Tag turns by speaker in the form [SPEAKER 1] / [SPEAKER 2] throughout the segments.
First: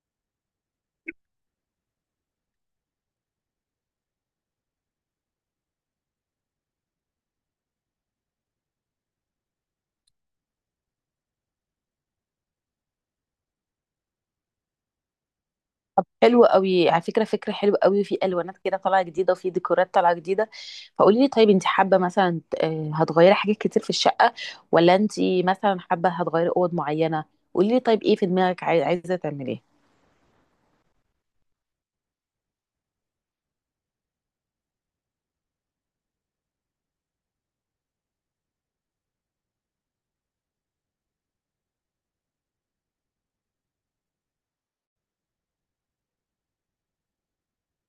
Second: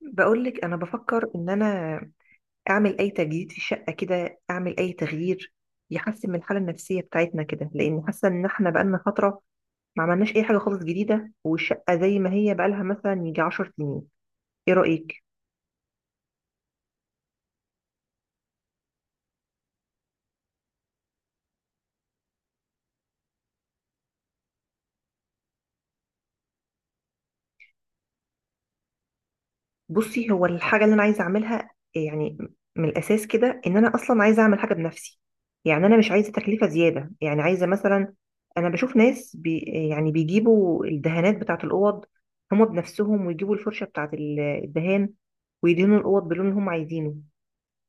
[SPEAKER 1] بقولك انا بفكر ان انا اعمل اي تجديد في الشقه كده، اعمل اي تغيير يحسن من الحاله النفسيه بتاعتنا كده، لان حاسه ان احنا بقالنا فتره ما عملناش اي حاجه خالص جديده، والشقه زي ما هي بقالها مثلا يجي 10 سنين. ايه رايك؟
[SPEAKER 2] طب حلو قوي على فكره، فكره حلوه قوي. في الوانات كده طالعه جديده وفي ديكورات طالعه جديده. فقولي لي طيب انت حابه مثلا هتغيري حاجات كتير في الشقه، ولا انت مثلا حابه هتغيري اوض معينه؟ قولي لي طيب ايه في دماغك عايزه تعمليه؟
[SPEAKER 1] بصي، هو الحاجة اللي أنا عايزة أعملها يعني من الأساس كده إن أنا أصلا عايزة أعمل حاجة بنفسي. يعني أنا مش عايزة تكلفة زيادة، يعني عايزة مثلا، أنا بشوف ناس يعني بيجيبوا الدهانات بتاعة الأوض هما بنفسهم، ويجيبوا الفرشة بتاعة الدهان، ويدهنوا الأوض باللون اللي هما عايزينه،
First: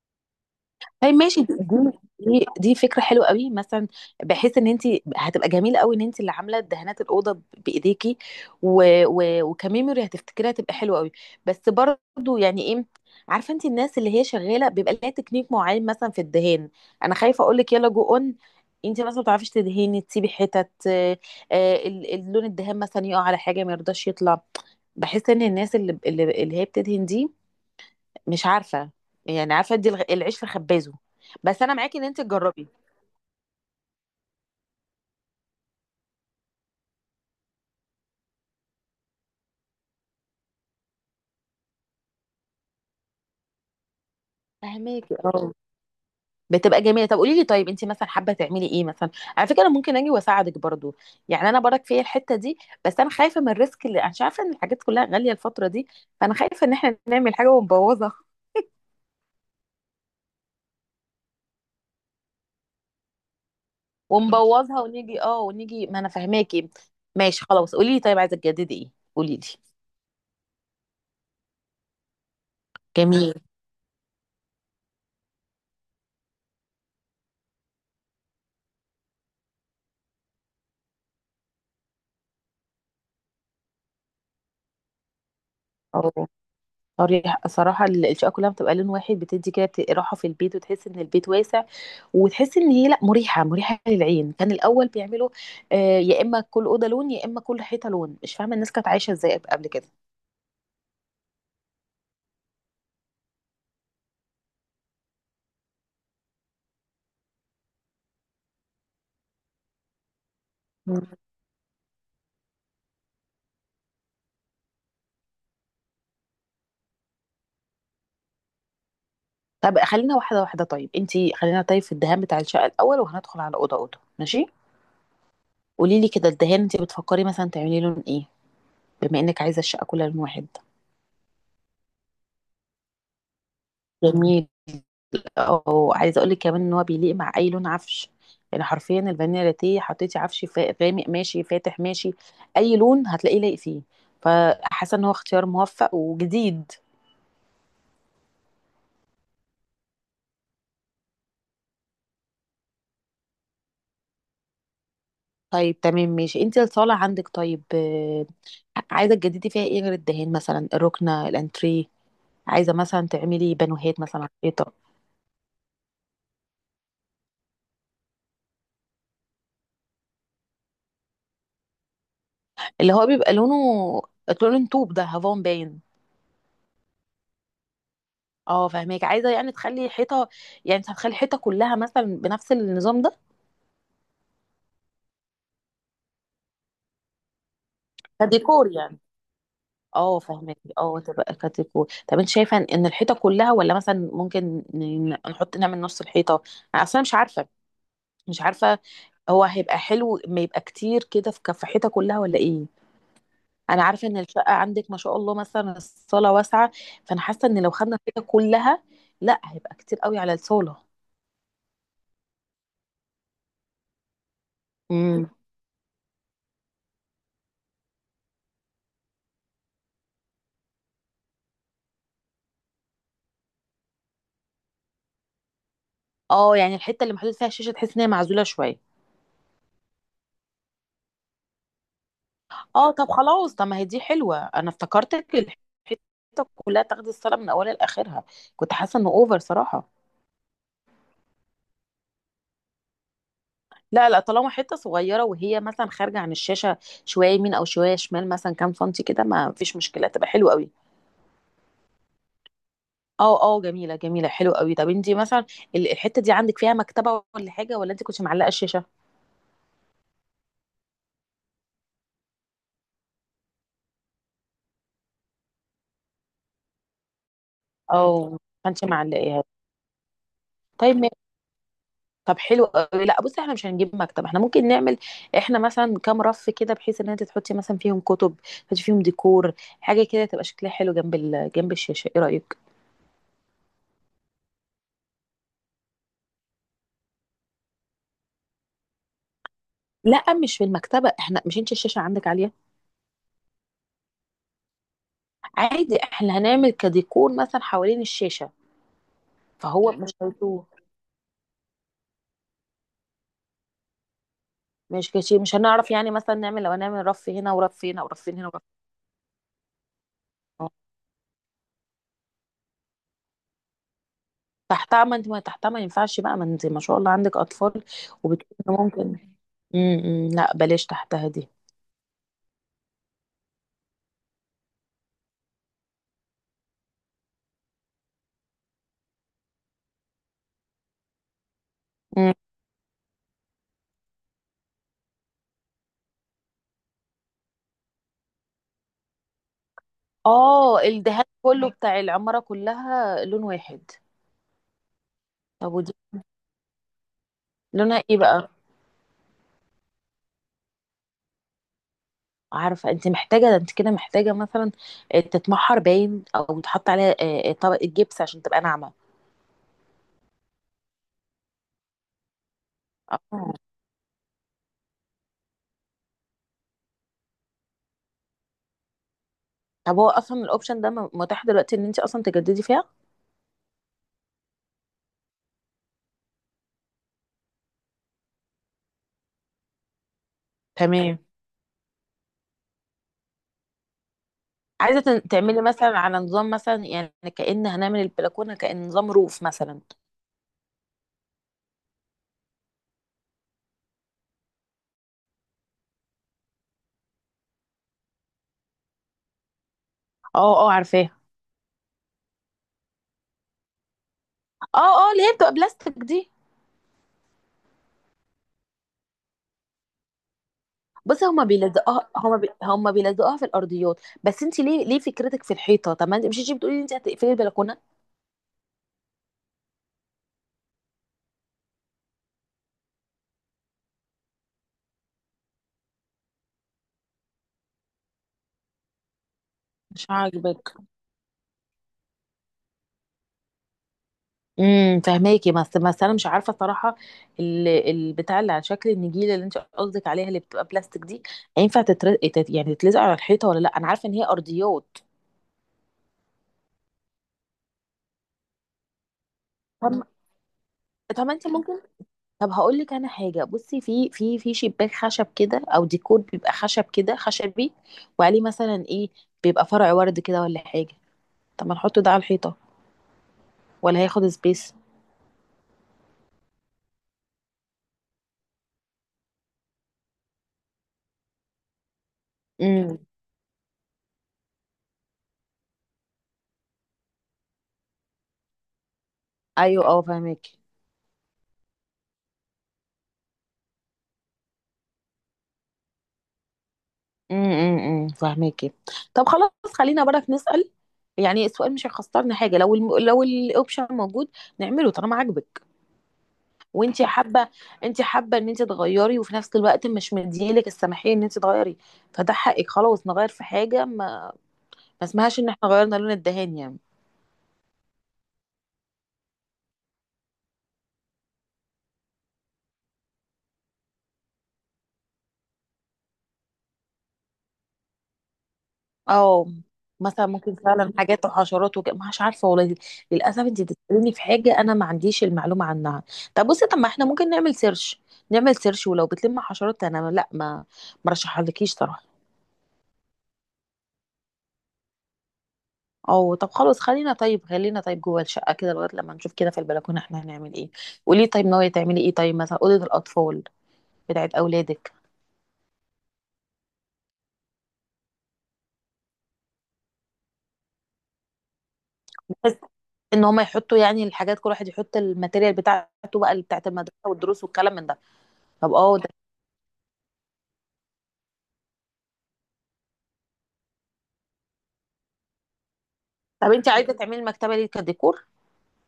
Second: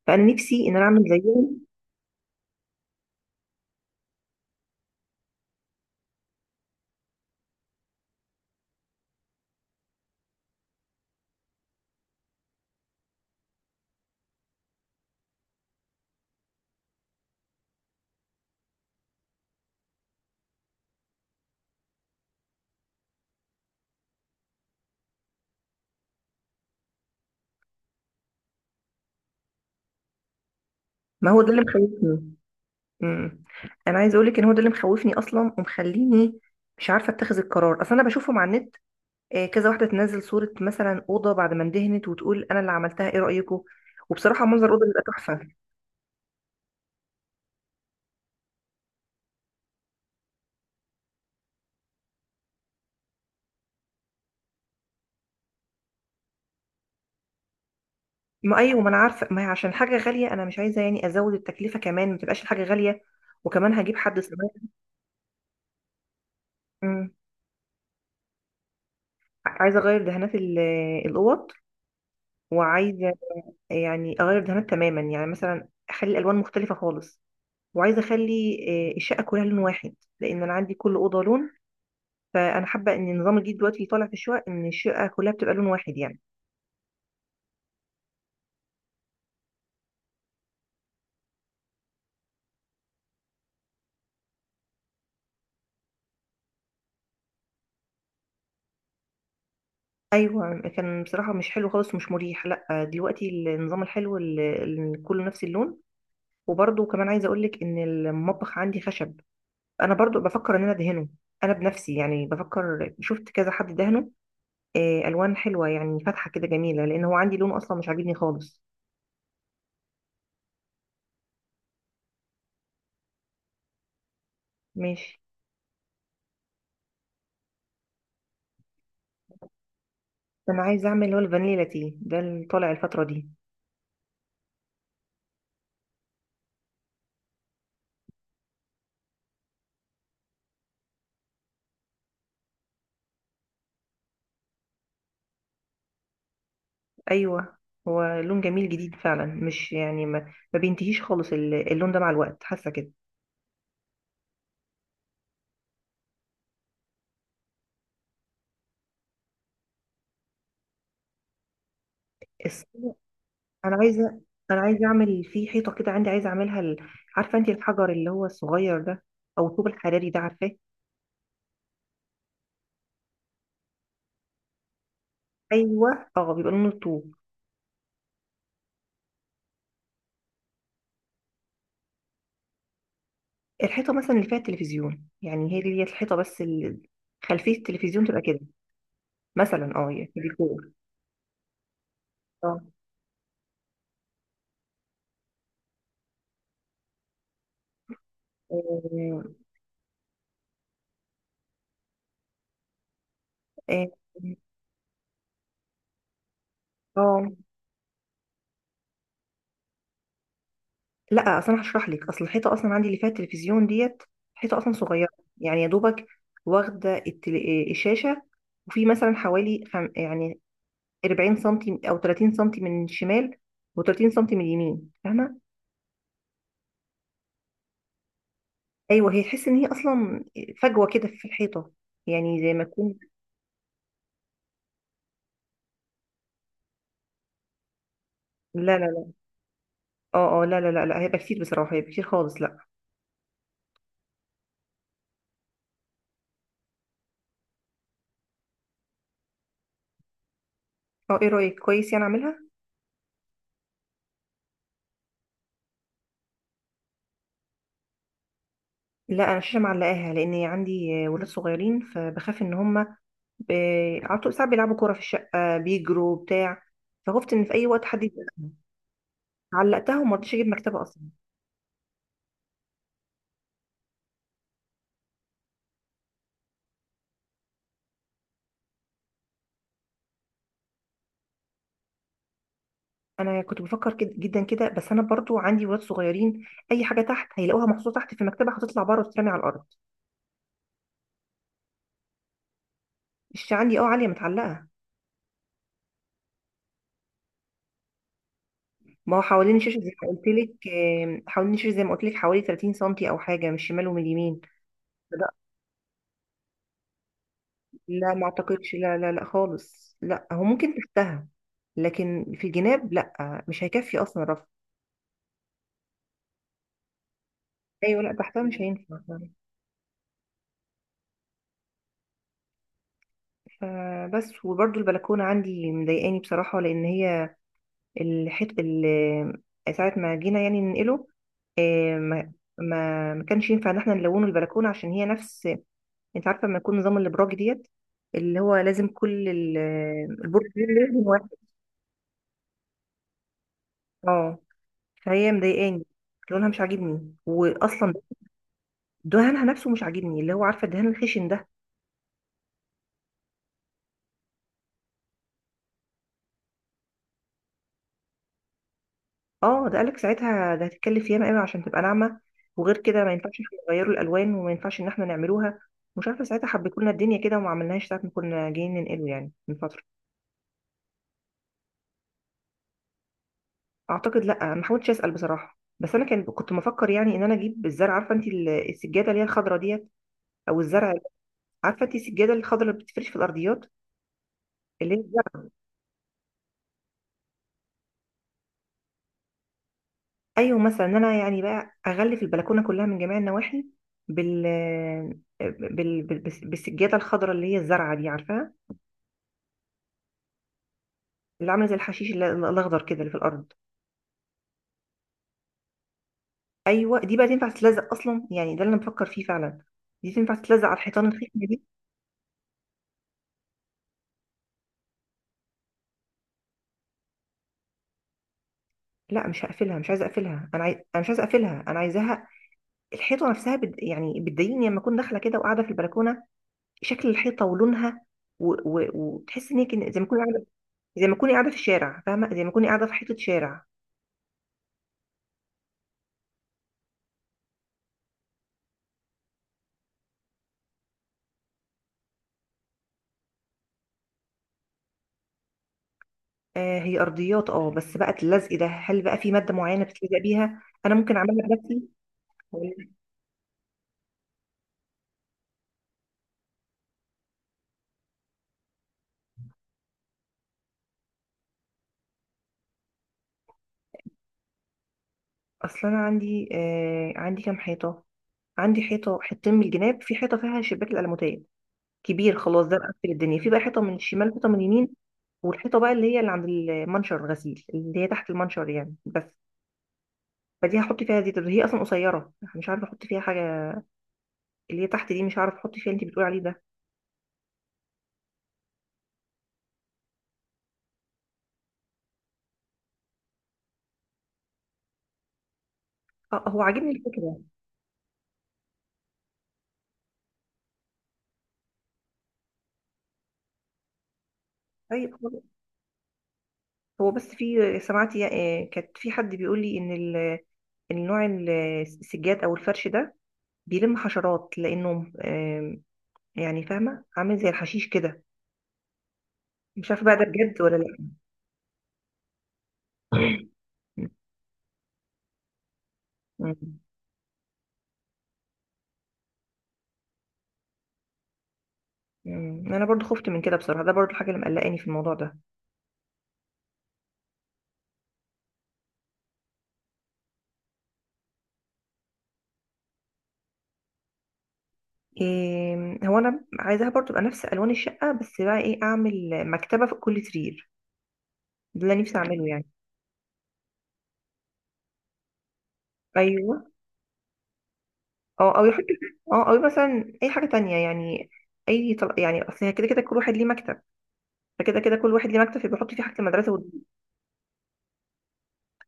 [SPEAKER 1] فأنا نفسي إن أنا أعمل
[SPEAKER 2] طيب ماشي دي
[SPEAKER 1] زيهم.
[SPEAKER 2] دي دي فكره حلوه قوي مثلا، بحيث ان انت هتبقى جميله قوي ان انت اللي عامله دهانات الاوضه بايديكي. و... و... وكميموري هتفتكريها، هتبقى حلوه قوي. بس برضو يعني ايه، عارفه انت الناس اللي هي شغاله بيبقى لها تكنيك معين مثلا في الدهان. انا خايفه اقول لك يلا جو اون، انت مثلا ما بتعرفيش تدهني، تسيبي حتت. اللون الدهان مثلا يقع على حاجه ما يرضاش يطلع. بحس ان الناس اللي هي بتدهن دي مش عارفه، يعني عارفه ادي العيش في خبازه.
[SPEAKER 1] ما هو ده اللي
[SPEAKER 2] بس انا معاكي ان انت
[SPEAKER 1] مخوفني.
[SPEAKER 2] تجربي.
[SPEAKER 1] أمم. أنا عايزة أقولك إن هو ده اللي مخوفني أصلا ومخليني مش عارفة أتخذ القرار أصلا. أنا بشوفهم على النت، كذا واحده تنزل صوره مثلا اوضه بعد ما اندهنت وتقول انا اللي عملتها، ايه رايكم؟ وبصراحه منظر الاوضه بيبقى
[SPEAKER 2] فهماكي،
[SPEAKER 1] تحفه.
[SPEAKER 2] اه بتبقى جميله. طب قولي لي طيب انت مثلا حابه تعملي ايه مثلا؟ على فكره انا ممكن اجي واساعدك برضو، يعني انا برك فيا الحته دي. بس انا خايفه من الريسك اللي، عشان عارفه ان الحاجات كلها غاليه الفتره دي، فانا خايفه ان احنا نعمل حاجه ونبوظها.
[SPEAKER 1] ما ايوه، ما انا عارفه، ما هي عشان حاجه غاليه انا مش عايزه يعني ازود التكلفه، كمان ما تبقاش الحاجه غاليه، وكمان هجيب حد صغير.
[SPEAKER 2] ونبوظها ونيجي، اه ونيجي، ما انا فهماكي.
[SPEAKER 1] مم.
[SPEAKER 2] ماشي خلاص، قولي لي طيب عايزه تجددي ايه؟ قولي لي
[SPEAKER 1] عايزه اغير دهانات الاوض، وعايزه
[SPEAKER 2] جميل.
[SPEAKER 1] يعني اغير دهانات تماما، يعني مثلا اخلي الالوان مختلفه خالص، وعايزه اخلي الشقه كلها لون واحد، لان انا عندي كل اوضه لون. فانا حابه ان النظام الجديد دلوقتي اللي طالع في الشقق ان الشقه كلها بتبقى لون واحد يعني.
[SPEAKER 2] اه، صريح صراحة الشقة كلها بتبقى لون واحد بتدي كده راحة في البيت، وتحس ان البيت واسع، وتحس ان هي لا، مريحة مريحة للعين. كان الأول بيعملوا آه، يا إما كل أوضة لون يا إما كل حيطة لون. مش فاهمة الناس كانت عايشة ازاي قبل كده.
[SPEAKER 1] ايوه، كان بصراحه مش حلو خالص، مش مريح، لا دلوقتي النظام الحلو اللي كله نفس اللون. وبرضه كمان عايزه اقول لك ان المطبخ عندي خشب، انا برضه بفكر ان انا
[SPEAKER 2] مم.
[SPEAKER 1] ادهنه انا بنفسي. يعني بفكر، شفت كذا حد دهنه الوان حلوه، يعني فاتحه كده جميله، لان هو عندي لون اصلا مش عاجبني خالص.
[SPEAKER 2] طب خلينا واحدة واحدة، طيب انتي خلينا طيب في الدهان بتاع الشقة الأول، وهندخل على أوضة أوضة، ماشي.
[SPEAKER 1] ماشي،
[SPEAKER 2] قولي لي كده، الدهان انتي بتفكري مثلا تعملي لون ايه، بما انك عايزة الشقة كلها لون واحد؟
[SPEAKER 1] انا عايزه اعمل اللي هو الفانيلا تي ده اللي طالع الفتره دي.
[SPEAKER 2] جميل. او عايزه اقول لك كمان ان هو بيليق مع اي لون عفش، يعني حرفيا الفانيلا لاتيه، حطيتي عفش غامق ماشي، فاتح ماشي، اي لون هتلاقيه لايق فيه. فحاسه ان هو اختيار موفق وجديد.
[SPEAKER 1] ايوه، هو لون جميل جديد فعلا، مش يعني ما بينتهيش خالص اللون ده مع الوقت، حاسه
[SPEAKER 2] طيب تمام ماشي. انت الصاله عندك طيب، عايزه تجددي فيها ايه غير الدهان؟ مثلا الركنه الانتريه، عايزه
[SPEAKER 1] كده.
[SPEAKER 2] مثلا تعملي
[SPEAKER 1] انا
[SPEAKER 2] بانوهات مثلا
[SPEAKER 1] عايزه،
[SPEAKER 2] على
[SPEAKER 1] انا
[SPEAKER 2] الحيطه؟
[SPEAKER 1] عايزه اعمل في حيطه كده عندي، عايزه اعملها عارفه انت الحجر اللي هو الصغير ده؟ او الطوب الحراري ده، عارفاه؟
[SPEAKER 2] اللي هو بيبقى لونه لون طوب، ده هافون باين.
[SPEAKER 1] ايوه، اه بيبقى لونه الطوب.
[SPEAKER 2] اه فاهمك، عايزه يعني تخلي حيطه، يعني انت هتخلي الحيطه كلها مثلا بنفس النظام ده،
[SPEAKER 1] الحيطه مثلا اللي فيها التلفزيون، يعني هي دي الحيطه، بس خلفيه التلفزيون تبقى كده.
[SPEAKER 2] كديكور يعني؟
[SPEAKER 1] مثلا اه، يعني
[SPEAKER 2] اه فهمت،
[SPEAKER 1] ديكور.
[SPEAKER 2] اه تبقى كاتيكو. طب انت
[SPEAKER 1] اه
[SPEAKER 2] شايفه ان إن الحيطه كلها، ولا مثلا ممكن نحط نعمل نص الحيطه؟ انا اصلا مش عارفه، مش عارفه.
[SPEAKER 1] اه.
[SPEAKER 2] هو هيبقى حلو ما يبقى كتير كده، في كف حيطه كلها ولا ايه؟
[SPEAKER 1] آه،
[SPEAKER 2] انا عارفه ان
[SPEAKER 1] آه.
[SPEAKER 2] الشقه عندك ما شاء الله مثلا الصاله واسعه، فانا
[SPEAKER 1] آه.
[SPEAKER 2] حاسه ان لو خدنا الحيطه كلها لا، هيبقى كتير قوي على الصاله.
[SPEAKER 1] لا اصل انا هشرح لك، اصل الحيطه اصلا عندي اللي فيها التلفزيون ديت حيطه اصلا صغيره.
[SPEAKER 2] امم،
[SPEAKER 1] يعني يا دوبك واخده التل... آه، الشاشه، وفي مثلا حوالي يعني 40 سنتي او 30 سنتي من الشمال، و30 سنتي من اليمين، فاهمه؟
[SPEAKER 2] اه يعني الحته اللي محطوط فيها الشاشه تحس ان هي معزوله شويه.
[SPEAKER 1] ايوه، هي تحس ان هي اصلا فجوه كده في الحيطه، يعني زي ما
[SPEAKER 2] اه
[SPEAKER 1] تكون.
[SPEAKER 2] طب خلاص، طب ما هي دي حلوه، انا افتكرتك الحته كلها تاخدي الصلاه من اولها لاخرها. كنت
[SPEAKER 1] لا لا
[SPEAKER 2] حاسه انه
[SPEAKER 1] لا.
[SPEAKER 2] اوفر صراحه.
[SPEAKER 1] اه اه لا لا لا لا، هيبقى كتير بصراحه، هيبقى كتير خالص، لا.
[SPEAKER 2] لا لا، طالما حته صغيره وهي مثلا خارجه عن الشاشه شويه يمين او شويه شمال، مثلا كام سنتي كده ما فيش مشكله، تبقى حلوه قوي.
[SPEAKER 1] اه ايه رايك؟ كويس يعني، اعملها.
[SPEAKER 2] اه اه جميله جميله، حلوه قوي. طب انت مثلا الحته دي عندك فيها مكتبه ولا حاجه، ولا انت كنت معلقه الشاشه
[SPEAKER 1] لا انا الشاشه معلقاها، لان عندي ولاد صغيرين، فبخاف ان هم ب... على طول ساعات بيلعبوا كوره في الشقه، بيجروا بتاع، فخفت ان في اي وقت حد يبقى.
[SPEAKER 2] او ما كنتش معلقاها؟
[SPEAKER 1] علقتها وما رضيتش اجيب مكتبه
[SPEAKER 2] طيب.
[SPEAKER 1] اصلا.
[SPEAKER 2] طب حلو أوي. لأ بُصّي، إحنا مش هنجيب مكتب، إحنا ممكن نعمل إحنا مثلًا كام رف كده بحيث إن أنتِ تحطّي مثلًا فيهم كُتب، تحطّي فيهم ديكور، حاجة كده تبقى شكلها حلو جنب ال جنب الشاشة، إيه رأيك؟
[SPEAKER 1] انا كنت بفكر كده جدا كده، بس انا برضو عندي ولاد صغيرين، اي حاجه تحت هيلاقوها محطوطه تحت في المكتبه، هتطلع بره وتترمي على الارض.
[SPEAKER 2] لأ مش في المكتبة، إحنا مش، أنتِ الشاشة عندِك عالية؟
[SPEAKER 1] الشاشه عندي اه عاليه، متعلقه.
[SPEAKER 2] عادي، إحنا هنعمل كديكور مثلًا حوالين الشاشة،
[SPEAKER 1] ما هو حوالين الشاشه زي
[SPEAKER 2] فهو
[SPEAKER 1] ما
[SPEAKER 2] مش
[SPEAKER 1] قلت
[SPEAKER 2] هيتوه،
[SPEAKER 1] لك حوالين الشاشه زي ما قلت لك حوالي 30 سنتي او حاجه من الشمال ومن اليمين.
[SPEAKER 2] مش
[SPEAKER 1] لا
[SPEAKER 2] كشي، مش هنعرف يعني مثلًا نعمل، لو هنعمل رف هنا ورف هنا
[SPEAKER 1] لا ما
[SPEAKER 2] ورفين هنا ورف.
[SPEAKER 1] اعتقدش، لا لا لا خالص، لا هو
[SPEAKER 2] آه،
[SPEAKER 1] ممكن تحتها، لكن في الجناب لا، مش هيكفي اصلا رف.
[SPEAKER 2] تحتها، ما أنتِ، ما تحتها ما ينفعش بقى، ما أنتِ ما شاء الله عندِك أطفال
[SPEAKER 1] ايوه لا تحتها مش
[SPEAKER 2] وبتقولي إن
[SPEAKER 1] هينفع.
[SPEAKER 2] ممكن. إمم، إمم، لأ بلاش تحتها دي.
[SPEAKER 1] فبس، وبرضو البلكونه عندي مضايقاني بصراحه، لان هي الحت ال- ساعة ما جينا يعني ننقله، آه، ما
[SPEAKER 2] إمم.
[SPEAKER 1] ما كانش ينفع ان احنا نلونه البلكونة، عشان هي نفس، انت عارفة لما يكون نظام الابراج ديت اللي هو لازم كل البرج
[SPEAKER 2] اه
[SPEAKER 1] لازم
[SPEAKER 2] الدهان
[SPEAKER 1] واحد.
[SPEAKER 2] كله بتاع العمارة كلها لون واحد.
[SPEAKER 1] اه، فهي
[SPEAKER 2] طب
[SPEAKER 1] مضايقاني،
[SPEAKER 2] ودي
[SPEAKER 1] لونها مش عاجبني، واصلا
[SPEAKER 2] لونها ايه بقى؟
[SPEAKER 1] دهانها نفسه مش عاجبني، اللي هو عارفة الدهان الخشن ده.
[SPEAKER 2] عارفة، انت محتاجة ده، انت كده محتاجة مثلا تتمحر باين، او تحط عليها طبقة جبس عشان تبقى ناعمة.
[SPEAKER 1] اه ده، قالك ساعتها ده هتتكلف ياما قوي عشان تبقى ناعمه، وغير كده ما ينفعش
[SPEAKER 2] آه.
[SPEAKER 1] احنا نغيروا الالوان، وما ينفعش ان احنا نعملوها. مش عارفه، ساعتها حبيتوا لنا الدنيا كده وما عملناهاش ساعه ما كنا جايين ننقله يعني من فتره.
[SPEAKER 2] طب هو اصلا الاوبشن ده متاح دلوقتي ان انت اصلا تجددي فيها؟
[SPEAKER 1] اعتقد لا، ما حاولتش اسال بصراحه، بس انا كان كنت مفكر يعني ان انا اجيب الزرع. عارفه انت السجاده اللي هي الخضراء ديت، او الزرع؟
[SPEAKER 2] تمام.
[SPEAKER 1] عارفه انت السجاده الخضراء اللي بتفرش في الارضيات، اللي هي
[SPEAKER 2] عايزة
[SPEAKER 1] الزرع؟
[SPEAKER 2] تعملي مثلا على نظام مثلا، يعني كأن هنعمل البلكونة كأن نظام روف مثلا؟
[SPEAKER 1] ايوه، مثلا ان انا يعني بقى اغلف البلكونه كلها من جميع النواحي بال بالسجاده الخضراء اللي هي الزرعه دي، عارفاها؟
[SPEAKER 2] اه اه عارفاه.
[SPEAKER 1] اللي عامله زي الحشيش الاخضر كده اللي في الارض.
[SPEAKER 2] اه اه اللي هي بتبقى بلاستيك دي.
[SPEAKER 1] ايوه دي بقى تنفع تتلزق اصلا، يعني ده اللي انا بفكر فيه فعلا، دي تنفع تتلزق على الحيطان
[SPEAKER 2] بصي
[SPEAKER 1] الخشنه
[SPEAKER 2] هما
[SPEAKER 1] دي.
[SPEAKER 2] بيلزقوها، هما بي... هما بيلزقوها في الارضيات، بس انت ليه ليه فكرتك في الحيطه؟ طب ما انت مش، انت بتقولي انت هتقفلي البلكونه؟
[SPEAKER 1] لا مش هقفلها، مش عايزه اقفلها، انا عايز، انا مش عايزه اقفلها، انا عايزاها. الحيطه نفسها يعني بتضايقني لما اكون داخله كده وقاعده في البلكونه، شكل الحيطه ولونها، وتحس ان هي زي
[SPEAKER 2] مش
[SPEAKER 1] ما اكون قاعده،
[SPEAKER 2] عاجبك.
[SPEAKER 1] زي ما اكوني قاعده في الشارع، فاهمه؟ زي ما اكوني قاعده في حيطه شارع.
[SPEAKER 2] فهماكي، بس انا مش عارفه صراحه البتاع اللي على شكل النجيله اللي انت قصدك عليها، اللي بتبقى بلاستيك دي، هينفع تتر... تت... يعني تتلزق على الحيطه ولا لا؟ انا عارفه ان هي ارضيات.
[SPEAKER 1] آه هي ارضيات اه، بس بقى اللزق ده هل بقى في ماده معينه
[SPEAKER 2] طب،
[SPEAKER 1] بتلزق بيها، انا ممكن
[SPEAKER 2] طب
[SPEAKER 1] اعملها
[SPEAKER 2] انت ممكن،
[SPEAKER 1] بنفسي؟
[SPEAKER 2] طب هقول
[SPEAKER 1] ولا،
[SPEAKER 2] لك انا حاجه. بصي، في شباك خشب كده، او ديكور بيبقى خشب كده خشبي، وعليه مثلا ايه، بيبقى فرع ورد كده ولا حاجه. طب ما نحط ده على الحيطه، ولا هياخد سبيس؟
[SPEAKER 1] اصل انا عندي آه، عندي كام حيطه. عندي حيطه حتتين من الجناب، في حيطه فيها شباك الالموتيه كبير خلاص، ده
[SPEAKER 2] امم.
[SPEAKER 1] مقفل الدنيا. في بقى حيطه من الشمال، حيطه من اليمين، والحيطه بقى اللي هي اللي عند المنشر الغسيل اللي هي تحت المنشر يعني، بس.
[SPEAKER 2] ايوه اه فاهماكي.
[SPEAKER 1] فدي هحط فيها زيت، هي اصلا قصيره مش عارفه احط فيها حاجه. اللي هي تحت دي مش عارفه احط فيها اللي انت بتقولي عليه ده.
[SPEAKER 2] فاهماكي. طب خلاص خلينا برك نسأل، يعني السؤال مش هيخسرنا حاجه، لو الم... لو الاوبشن موجود نعمله طالما عاجبك
[SPEAKER 1] اه هو عاجبني
[SPEAKER 2] وانت
[SPEAKER 1] الفكره.
[SPEAKER 2] حابه. انت حابه ان انت تغيري وفي نفس الوقت مش مديلك السماحيه ان انت تغيري، فده حقك. خلاص نغير في حاجه، ما ما
[SPEAKER 1] طيب
[SPEAKER 2] اسمهاش
[SPEAKER 1] خلاص.
[SPEAKER 2] ان احنا غيرنا لون الدهان يعني.
[SPEAKER 1] هو بس، في سمعت كانت في حد بيقول لي ان النوع السجاد او الفرش ده بيلم حشرات، لانه يعني فاهمه عامل زي الحشيش كده.
[SPEAKER 2] اه،
[SPEAKER 1] مش عارفه بقى ده
[SPEAKER 2] مثلا ممكن
[SPEAKER 1] بجد ولا
[SPEAKER 2] فعلا
[SPEAKER 1] لا.
[SPEAKER 2] حاجات وحشرات وكده، مش عارفه والله دي، للاسف
[SPEAKER 1] مم.
[SPEAKER 2] انت بتساليني في حاجه انا ما عنديش المعلومه عنها. طب بصي، طب
[SPEAKER 1] مم.
[SPEAKER 2] ما احنا ممكن نعمل سيرش، نعمل سيرش. ولو بتلم حشرات انا لا، ما مرشحهالكيش صراحه.
[SPEAKER 1] مم. انا برضو خفت من كده بصراحه، ده برضو الحاجه اللي مقلقاني في الموضوع ده.
[SPEAKER 2] اه طب خلاص خلينا، طيب خلينا طيب جوه الشقه كده لغايه لما نشوف كده في البلكونه احنا هنعمل ايه. قولي طيب ناويه تعملي ايه، طيب مثلا اوضه الاطفال بتاعت اولادك؟
[SPEAKER 1] إيه، هو انا عايزاها برضو تبقى نفس الوان الشقه، بس بقى ايه، اعمل مكتبه في كل سرير، ده اللي نفسي اعمله
[SPEAKER 2] بحيث
[SPEAKER 1] يعني.
[SPEAKER 2] ان هم يحطوا، يعني الحاجات كل واحد يحط الماتيريال بتاعته بقى، اللي
[SPEAKER 1] ايوه،
[SPEAKER 2] بتاعت المدرسه والدروس والكلام من ده.
[SPEAKER 1] اه او
[SPEAKER 2] طب
[SPEAKER 1] يحط.
[SPEAKER 2] اه،
[SPEAKER 1] اه او مثلا اي حاجه تانية يعني، يعني اصل هي كده كده كل واحد ليه مكتب، فكده كده كل واحد ليه مكتب، فيبقى يحط فيه حاجه المدرسه
[SPEAKER 2] طب انت عايزه تعملي المكتبه دي كديكور؟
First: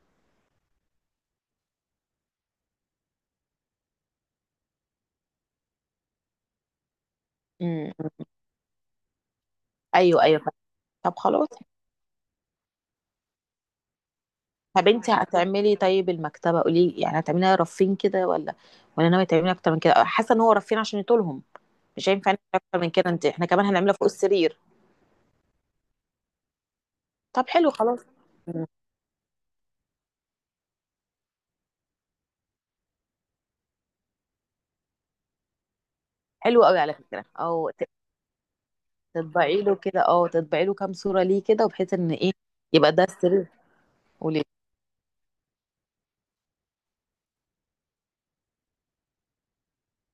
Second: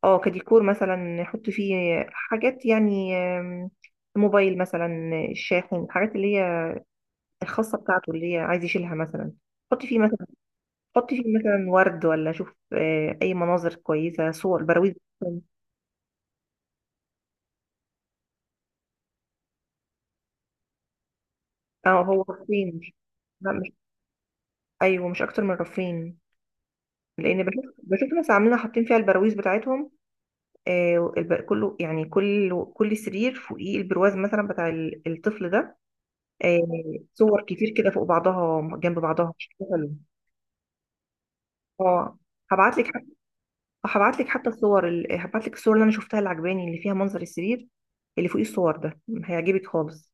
[SPEAKER 1] اه كديكور، مثلا يحط فيه حاجات يعني موبايل مثلا، الشاحن، الحاجات اللي الخاصة بتاعته
[SPEAKER 2] امم.
[SPEAKER 1] اللي هي عايز يشيلها مثلا. حطي فيه
[SPEAKER 2] ايوه
[SPEAKER 1] مثلا
[SPEAKER 2] ايوه فاهمة. طب
[SPEAKER 1] حطي فيه
[SPEAKER 2] خلاص،
[SPEAKER 1] مثلا ورد، ولا شوف أي مناظر كويسة، صور،
[SPEAKER 2] طب
[SPEAKER 1] براويز.
[SPEAKER 2] انت
[SPEAKER 1] مثلاً.
[SPEAKER 2] هتعملي طيب المكتبه، قولي لي يعني هتعمليها رفين كده ولا، ولا ناويه تعمليها اكتر من كده؟ حاسه ان هو رفين عشان يطولهم،
[SPEAKER 1] اه
[SPEAKER 2] مش
[SPEAKER 1] هو
[SPEAKER 2] هينفع نعمل
[SPEAKER 1] رفرين
[SPEAKER 2] اكتر من
[SPEAKER 1] مش،
[SPEAKER 2] كده انت، احنا
[SPEAKER 1] لا
[SPEAKER 2] كمان
[SPEAKER 1] مش،
[SPEAKER 2] هنعملها فوق السرير.
[SPEAKER 1] أيوه مش أكتر من رفرين. لأن
[SPEAKER 2] طب
[SPEAKER 1] بشوف،
[SPEAKER 2] حلو خلاص.
[SPEAKER 1] بشوف ناس عاملين
[SPEAKER 2] مم.
[SPEAKER 1] حاطين فيها البراويز بتاعتهم. كله يعني، كل سرير فوقيه البرواز مثلا بتاع الطفل ده.
[SPEAKER 2] حلو قوي على فكره،
[SPEAKER 1] صور كتير كده فوق بعضها جنب بعضها، مش
[SPEAKER 2] تطبعي له
[SPEAKER 1] حلو.
[SPEAKER 2] كده، اه تطبعي له كام صوره ليه كده، وبحيث ان
[SPEAKER 1] اه
[SPEAKER 2] ايه
[SPEAKER 1] هبعت لك،
[SPEAKER 2] يبقى ده السرير.
[SPEAKER 1] هبعت لك
[SPEAKER 2] قولي.
[SPEAKER 1] حتى هبعت لك الصور اللي انا شفتها اللي عجباني، اللي فيها منظر السرير اللي فوقيه الصور ده، هيعجبك خالص.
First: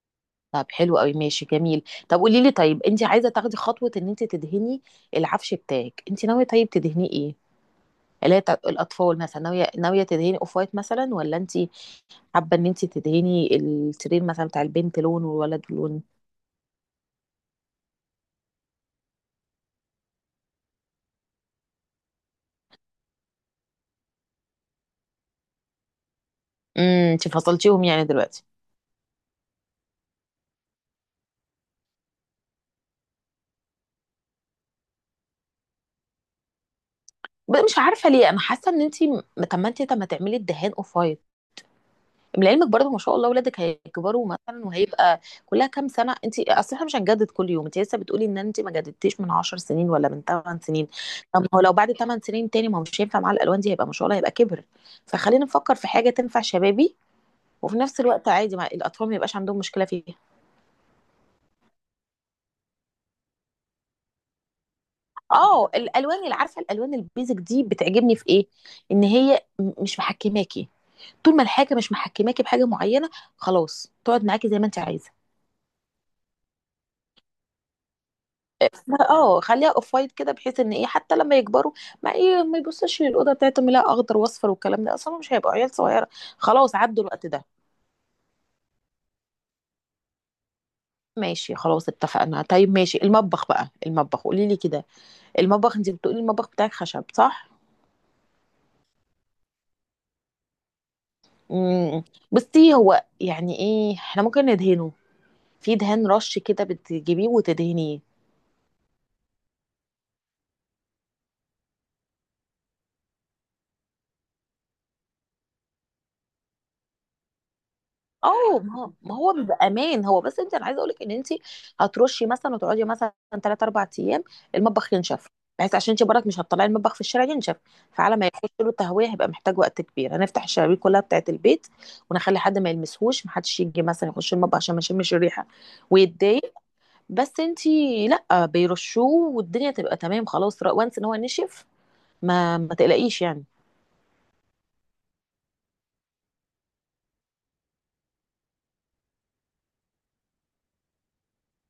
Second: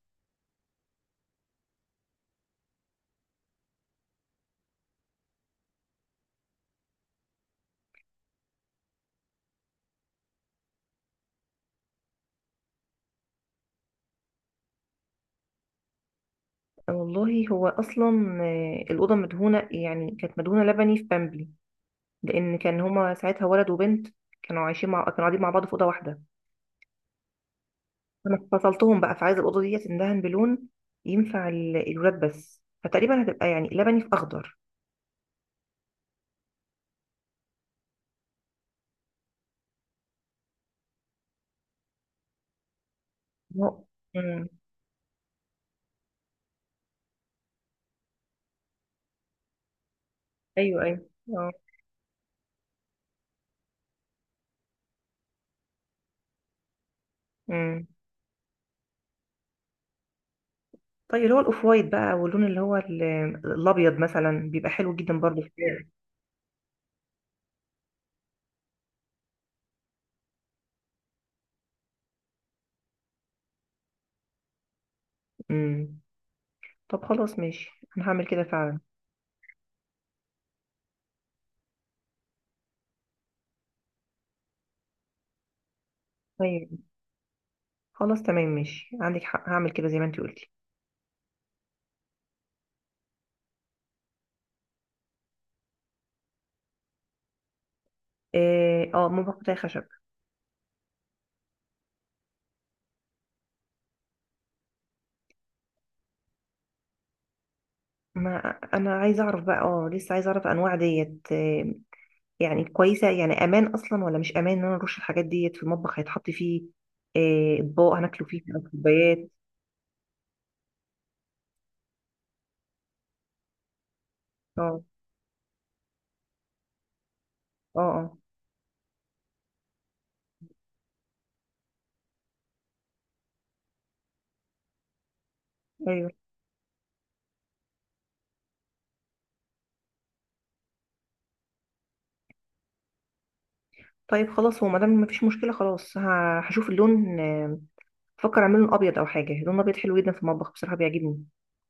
[SPEAKER 2] طب حلو قوي ماشي جميل. طب قولي لي طيب، انت عايزه تاخدي خطوه ان انت تدهني العفش بتاعك؟ انت ناويه طيب تدهنيه ايه اللي هي بتاعت الاطفال مثلا، ناويه ناويه تدهني اوف وايت مثلا، ولا انت حابه ان انت تدهني السرير مثلا بتاع البنت لون والولد لون؟
[SPEAKER 1] آه والله، هو اصلا الاوضه مدهونه، يعني كانت مدهونه لبني في بامبي، لان كان هما ساعتها ولد وبنت، كانوا عايشين مع، كانوا قاعدين مع بعض في اوضه واحده.
[SPEAKER 2] امم، انت فصلتيهم يعني دلوقتي.
[SPEAKER 1] انا فصلتهم بقى، فعايزه الاوضه ديت اندهن بلون ينفع الولاد، بس فتقريبا هتبقى يعني لبني في اخضر.
[SPEAKER 2] مش عارفه ليه انا حاسه ان انت طب ما انت، طب ما تعملي الدهان اوف وايت. لعلمك برضه ما شاء الله ولادك هيكبروا
[SPEAKER 1] مم.
[SPEAKER 2] مثلا، وهيبقى كلها كام سنه، انت اصل احنا مش هنجدد كل يوم. انت لسه بتقولي ان انت ما جددتيش من 10 سنين ولا من 8
[SPEAKER 1] ايوه
[SPEAKER 2] سنين.
[SPEAKER 1] ايوه
[SPEAKER 2] طب ما هو لو بعد 8 سنين تاني ما هو مش هينفع مع الالوان دي، هيبقى ما شاء الله هيبقى كبر. فخلينا نفكر في حاجه تنفع شبابي، وفي
[SPEAKER 1] اه.
[SPEAKER 2] نفس الوقت عادي مع الاطفال ما يبقاش عندهم مشكله فيها.
[SPEAKER 1] طيب، اللي هو الاوف وايت بقى، واللون اللي هو الابيض مثلا، بيبقى حلو جدا برضه في
[SPEAKER 2] اه،
[SPEAKER 1] الشارع.
[SPEAKER 2] الالوان اللي، عارفه الالوان البيزك دي بتعجبني في ايه، ان هي مش محكماكي. طول ما الحاجه مش محكماكي بحاجه معينه خلاص تقعد معاكي زي ما انت عايزه.
[SPEAKER 1] امم. طب خلاص ماشي، انا هعمل كده فعلا.
[SPEAKER 2] اه خليها اوف وايت كده، بحيث ان ايه حتى لما يكبروا، ما ايه ما يبصوش للاوضه بتاعتهم لا اخضر واصفر والكلام ده، اصلا مش هيبقوا عيال صغيره. خلاص
[SPEAKER 1] طيب
[SPEAKER 2] عدوا الوقت ده.
[SPEAKER 1] خلاص تمام ماشي، عندك حق، هعمل كده زي ما انت قلتي.
[SPEAKER 2] ماشي خلاص اتفقنا. طيب ماشي المطبخ بقى، المطبخ قولي لي كده، المطبخ انت بتقولي المطبخ بتاعك خشب صح؟
[SPEAKER 1] اه ممكن، بتاعي خشب.
[SPEAKER 2] امم، بُصّي، هو يعني إيه، إحنا ممكن ندهنه، في دهان رش كده بتجيبيه وتدهنيه.
[SPEAKER 1] ما انا عايزه اعرف بقى، اه لسه عايزه اعرف انواع ديت يعني كويسه يعني، امان اصلا ولا مش امان ان انا نرش الحاجات ديت في المطبخ، هيتحط فيه اطباق هناكله فيه او
[SPEAKER 2] ما هو ما
[SPEAKER 1] كوبايات.
[SPEAKER 2] هو بيبقى أمان، هو بس أنتِ، أنا عايزة أقول لِك إن أنتِ هترُشّي مثلًا وتقعدي مثلًا 3، 4 أيام،
[SPEAKER 1] اه
[SPEAKER 2] المطبخ ينشف، بحيث عشان أنتِ برّك مش هتطلّعي المطبخ في الشارع ينشف.
[SPEAKER 1] اه اه
[SPEAKER 2] فعلى ما يخش له تهوية هيبقى محتاج وقت كبير، هنفتح الشبابيك كلّها بتاعة البيت ونخلّي حد ما يلمسهوش، ما حدش ييجي مثلًا يخش المطبخ عشان ما يشمّش الريحة
[SPEAKER 1] ايوه.
[SPEAKER 2] ويتضايق. بس أنتِ لأ، بيرشّوه والدنيا تبقى تمام خلاص، ر once إن هو نشف ما ما تقلقيش يعني.
[SPEAKER 1] طيب خلاص، هو ما دام مفيش مشكله خلاص، هشوف اللون. بفكر اعمله ابيض، او حاجه، لون ابيض حلو جدا في المطبخ بصراحه بيعجبني،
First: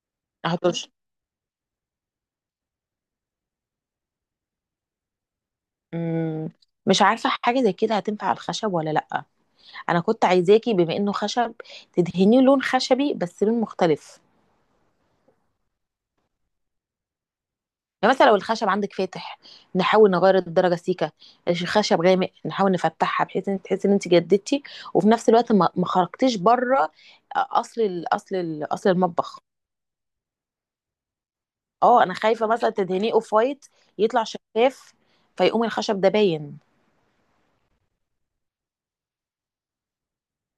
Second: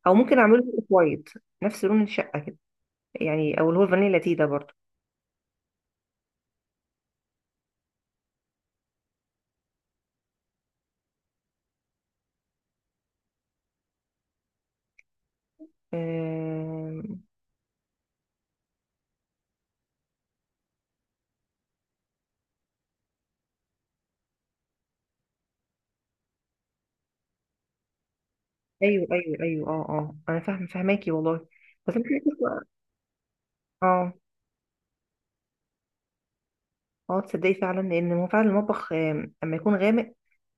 [SPEAKER 1] او ممكن اعمله اوف
[SPEAKER 2] هترش.
[SPEAKER 1] وايت نفس لون الشقه كده، يعني او اللي هو الفانيلا لاتيه ده برضه.
[SPEAKER 2] مم. مش عارفة حاجة زي كده هتنفع على الخشب ولا لأ. أنا كنت عايزاكي بما إنه خشب تدهنيه لون خشبي بس لون مختلف،
[SPEAKER 1] آم،
[SPEAKER 2] يعني مثلا لو الخشب عندك فاتح نحاول نغير الدرجة سيكة، الخشب غامق نحاول نفتحها، بحيث إن تحسي إن أنت جددتي وفي نفس الوقت ما ما خرجتيش بره. أصل
[SPEAKER 1] ايوه ايوه
[SPEAKER 2] المطبخ،
[SPEAKER 1] ايوه اه اه، انا فاهم، فاهماكي والله. بس
[SPEAKER 2] أه
[SPEAKER 1] انا
[SPEAKER 2] أنا خايفة
[SPEAKER 1] حاسة-
[SPEAKER 2] مثلا تدهنيه أوف وايت
[SPEAKER 1] اه
[SPEAKER 2] يطلع شفاف، فيقوم الخشب ده باين.
[SPEAKER 1] اه تصدقي فعلا، لان هو فعلا المطبخ اما يكون غامق،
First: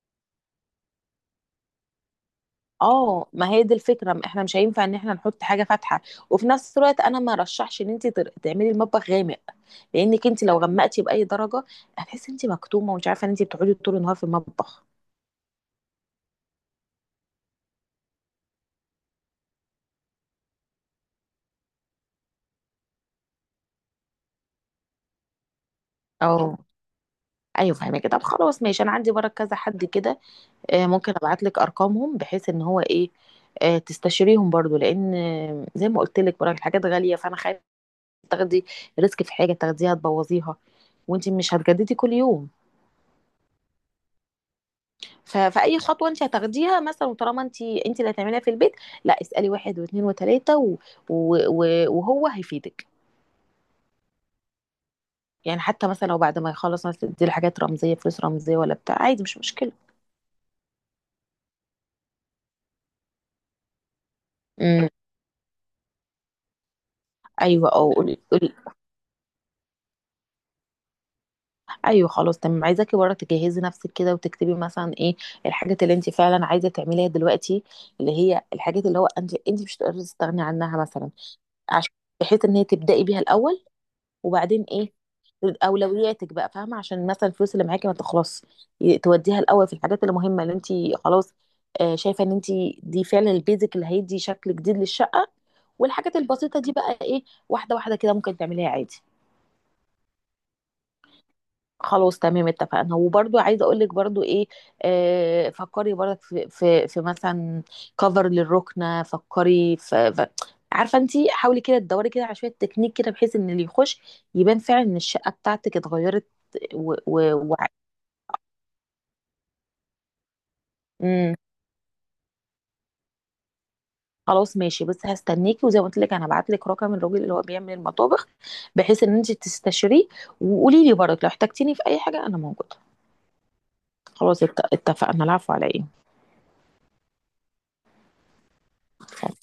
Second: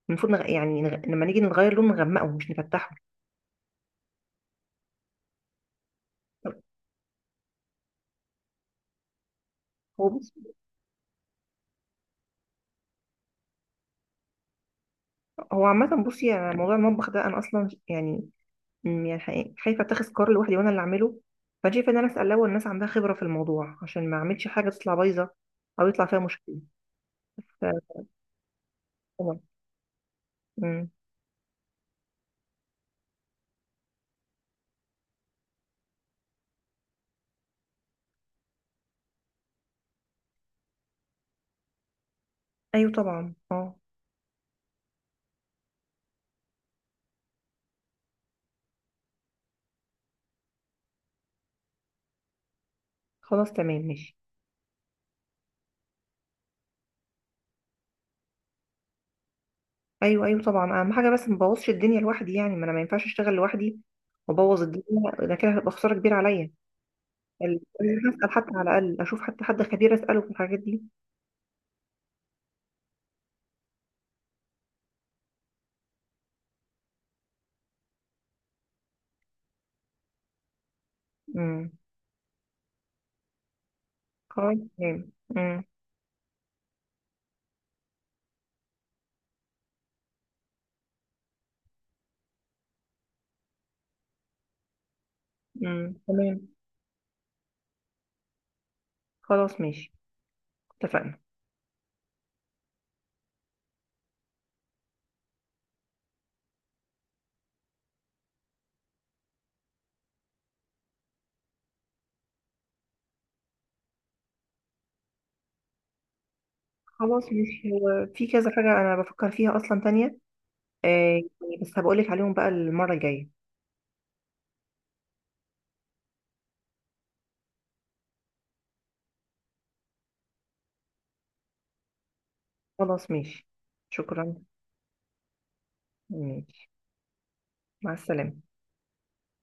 [SPEAKER 1] المفروض لما نيجي نغير لون، نغمقه مش نفتحه.
[SPEAKER 2] اه ما هي دي الفكره، ما احنا مش هينفع ان احنا نحط حاجه فاتحه، وفي نفس الوقت انا ما رشحش ان انت تعملي المطبخ غامق،
[SPEAKER 1] هو
[SPEAKER 2] لانك
[SPEAKER 1] بص،
[SPEAKER 2] انت لو غمقتي باي درجه هتحسي انت مكتومه، ومش عارفه ان انت بتقعدي طول النهار في المطبخ.
[SPEAKER 1] هو عامة بصي يعني موضوع المطبخ ده أنا أصلا يعني يعني حقيقي خايفه اتخذ قرار لوحدي وانا اللي اعمله، فانا شايفه ان انا اسال الاول الناس عندها خبره في الموضوع، عشان ما اعملش حاجه تطلع بايظه او يطلع فيها مشكله.
[SPEAKER 2] اه ايوه
[SPEAKER 1] ف-
[SPEAKER 2] فاهمه كده. طب خلاص ماشي، انا عندي برك
[SPEAKER 1] طبعا.
[SPEAKER 2] كذا حد كده،
[SPEAKER 1] أمم،
[SPEAKER 2] ممكن ابعت لك ارقامهم بحيث ان هو ايه، تستشيريهم برضو. لان زي ما قلت لك برك الحاجات غاليه، فانا خايفه تاخدي ريسك في حاجه تاخديها تبوظيها، وانت مش هتجددي كل يوم.
[SPEAKER 1] ايوه طبعا اه.
[SPEAKER 2] ف- فاي خطوه انت هتاخديها مثلا، وطالما انت انت اللي هتعمليها في البيت، لا اسالي واحد واثنين وثلاثه و... و... وهو هيفيدك.
[SPEAKER 1] خلاص تمام ماشي.
[SPEAKER 2] يعني حتى مثلا لو بعد ما يخلص مثلا تدي حاجات رمزيه، فلوس رمزيه ولا بتاع، عادي مش مشكله.
[SPEAKER 1] ايوه ايوه طبعا، اهم حاجه بس ما بوظش الدنيا لوحدي، يعني ما انا ما ينفعش اشتغل لوحدي وابوظ
[SPEAKER 2] امم.
[SPEAKER 1] الدنيا، ده كده هتبقى خساره كبيره عليا.
[SPEAKER 2] ايوه اه
[SPEAKER 1] لازم
[SPEAKER 2] قولي
[SPEAKER 1] اسال حتى
[SPEAKER 2] قولي.
[SPEAKER 1] على الاقل، اشوف حتى حد خبير اساله في الحاجات دي.
[SPEAKER 2] ايوه خلاص تمام. عايزاكي بره تجهزي نفسك كده وتكتبي مثلا ايه الحاجات اللي انت فعلا عايزه تعمليها دلوقتي، اللي هي الحاجات اللي هو انت، انت مش هتقدري تستغني عنها مثلا،
[SPEAKER 1] امم.
[SPEAKER 2] عشان بحيث ان هي تبداي بيها الاول.
[SPEAKER 1] خلاص
[SPEAKER 2] وبعدين ايه،
[SPEAKER 1] تمام. امم.
[SPEAKER 2] اولوياتك بقى فاهمه، عشان مثلا الفلوس اللي معاكي ما تخلص توديها الاول في الحاجات اللي مهمه اللي انت، خلاص شايفه ان انت دي فعلا البيزك اللي هيدي شكل جديد للشقه. والحاجات
[SPEAKER 1] تمام.
[SPEAKER 2] البسيطه دي بقى ايه، واحده واحده كده ممكن تعمليها عادي.
[SPEAKER 1] خلاص ماشي، اتفقنا.
[SPEAKER 2] خلاص تمام اتفقنا. وبرضو عايزه اقول لك برضو ايه، آه فكري برضك في مثلا كفر للركنه، فكري في عارفه انت، حاولي كده تدوري كده على شويه تكنيك كده بحيث ان اللي يخش يبان فعلا ان الشقه بتاعتك اتغيرت.
[SPEAKER 1] خلاص مش، في كذا حاجة أنا بفكر فيها أصلا تانية آه،
[SPEAKER 2] امم.
[SPEAKER 1] يعني، بس هبقولك عليهم بقى المرة الجاية.
[SPEAKER 2] خلاص ماشي، بس هستناكي. وزي ما قلت لك انا هبعت لك رقم الراجل اللي هو بيعمل المطابخ بحيث ان انت تستشيريه، وقولي لي برضك لو احتجتيني في اي حاجه انا موجوده.
[SPEAKER 1] خلاص ماشي، شكرا.
[SPEAKER 2] خلاص اتفقنا. العفو على
[SPEAKER 1] ماشي، مع السلامة.
[SPEAKER 2] ايه.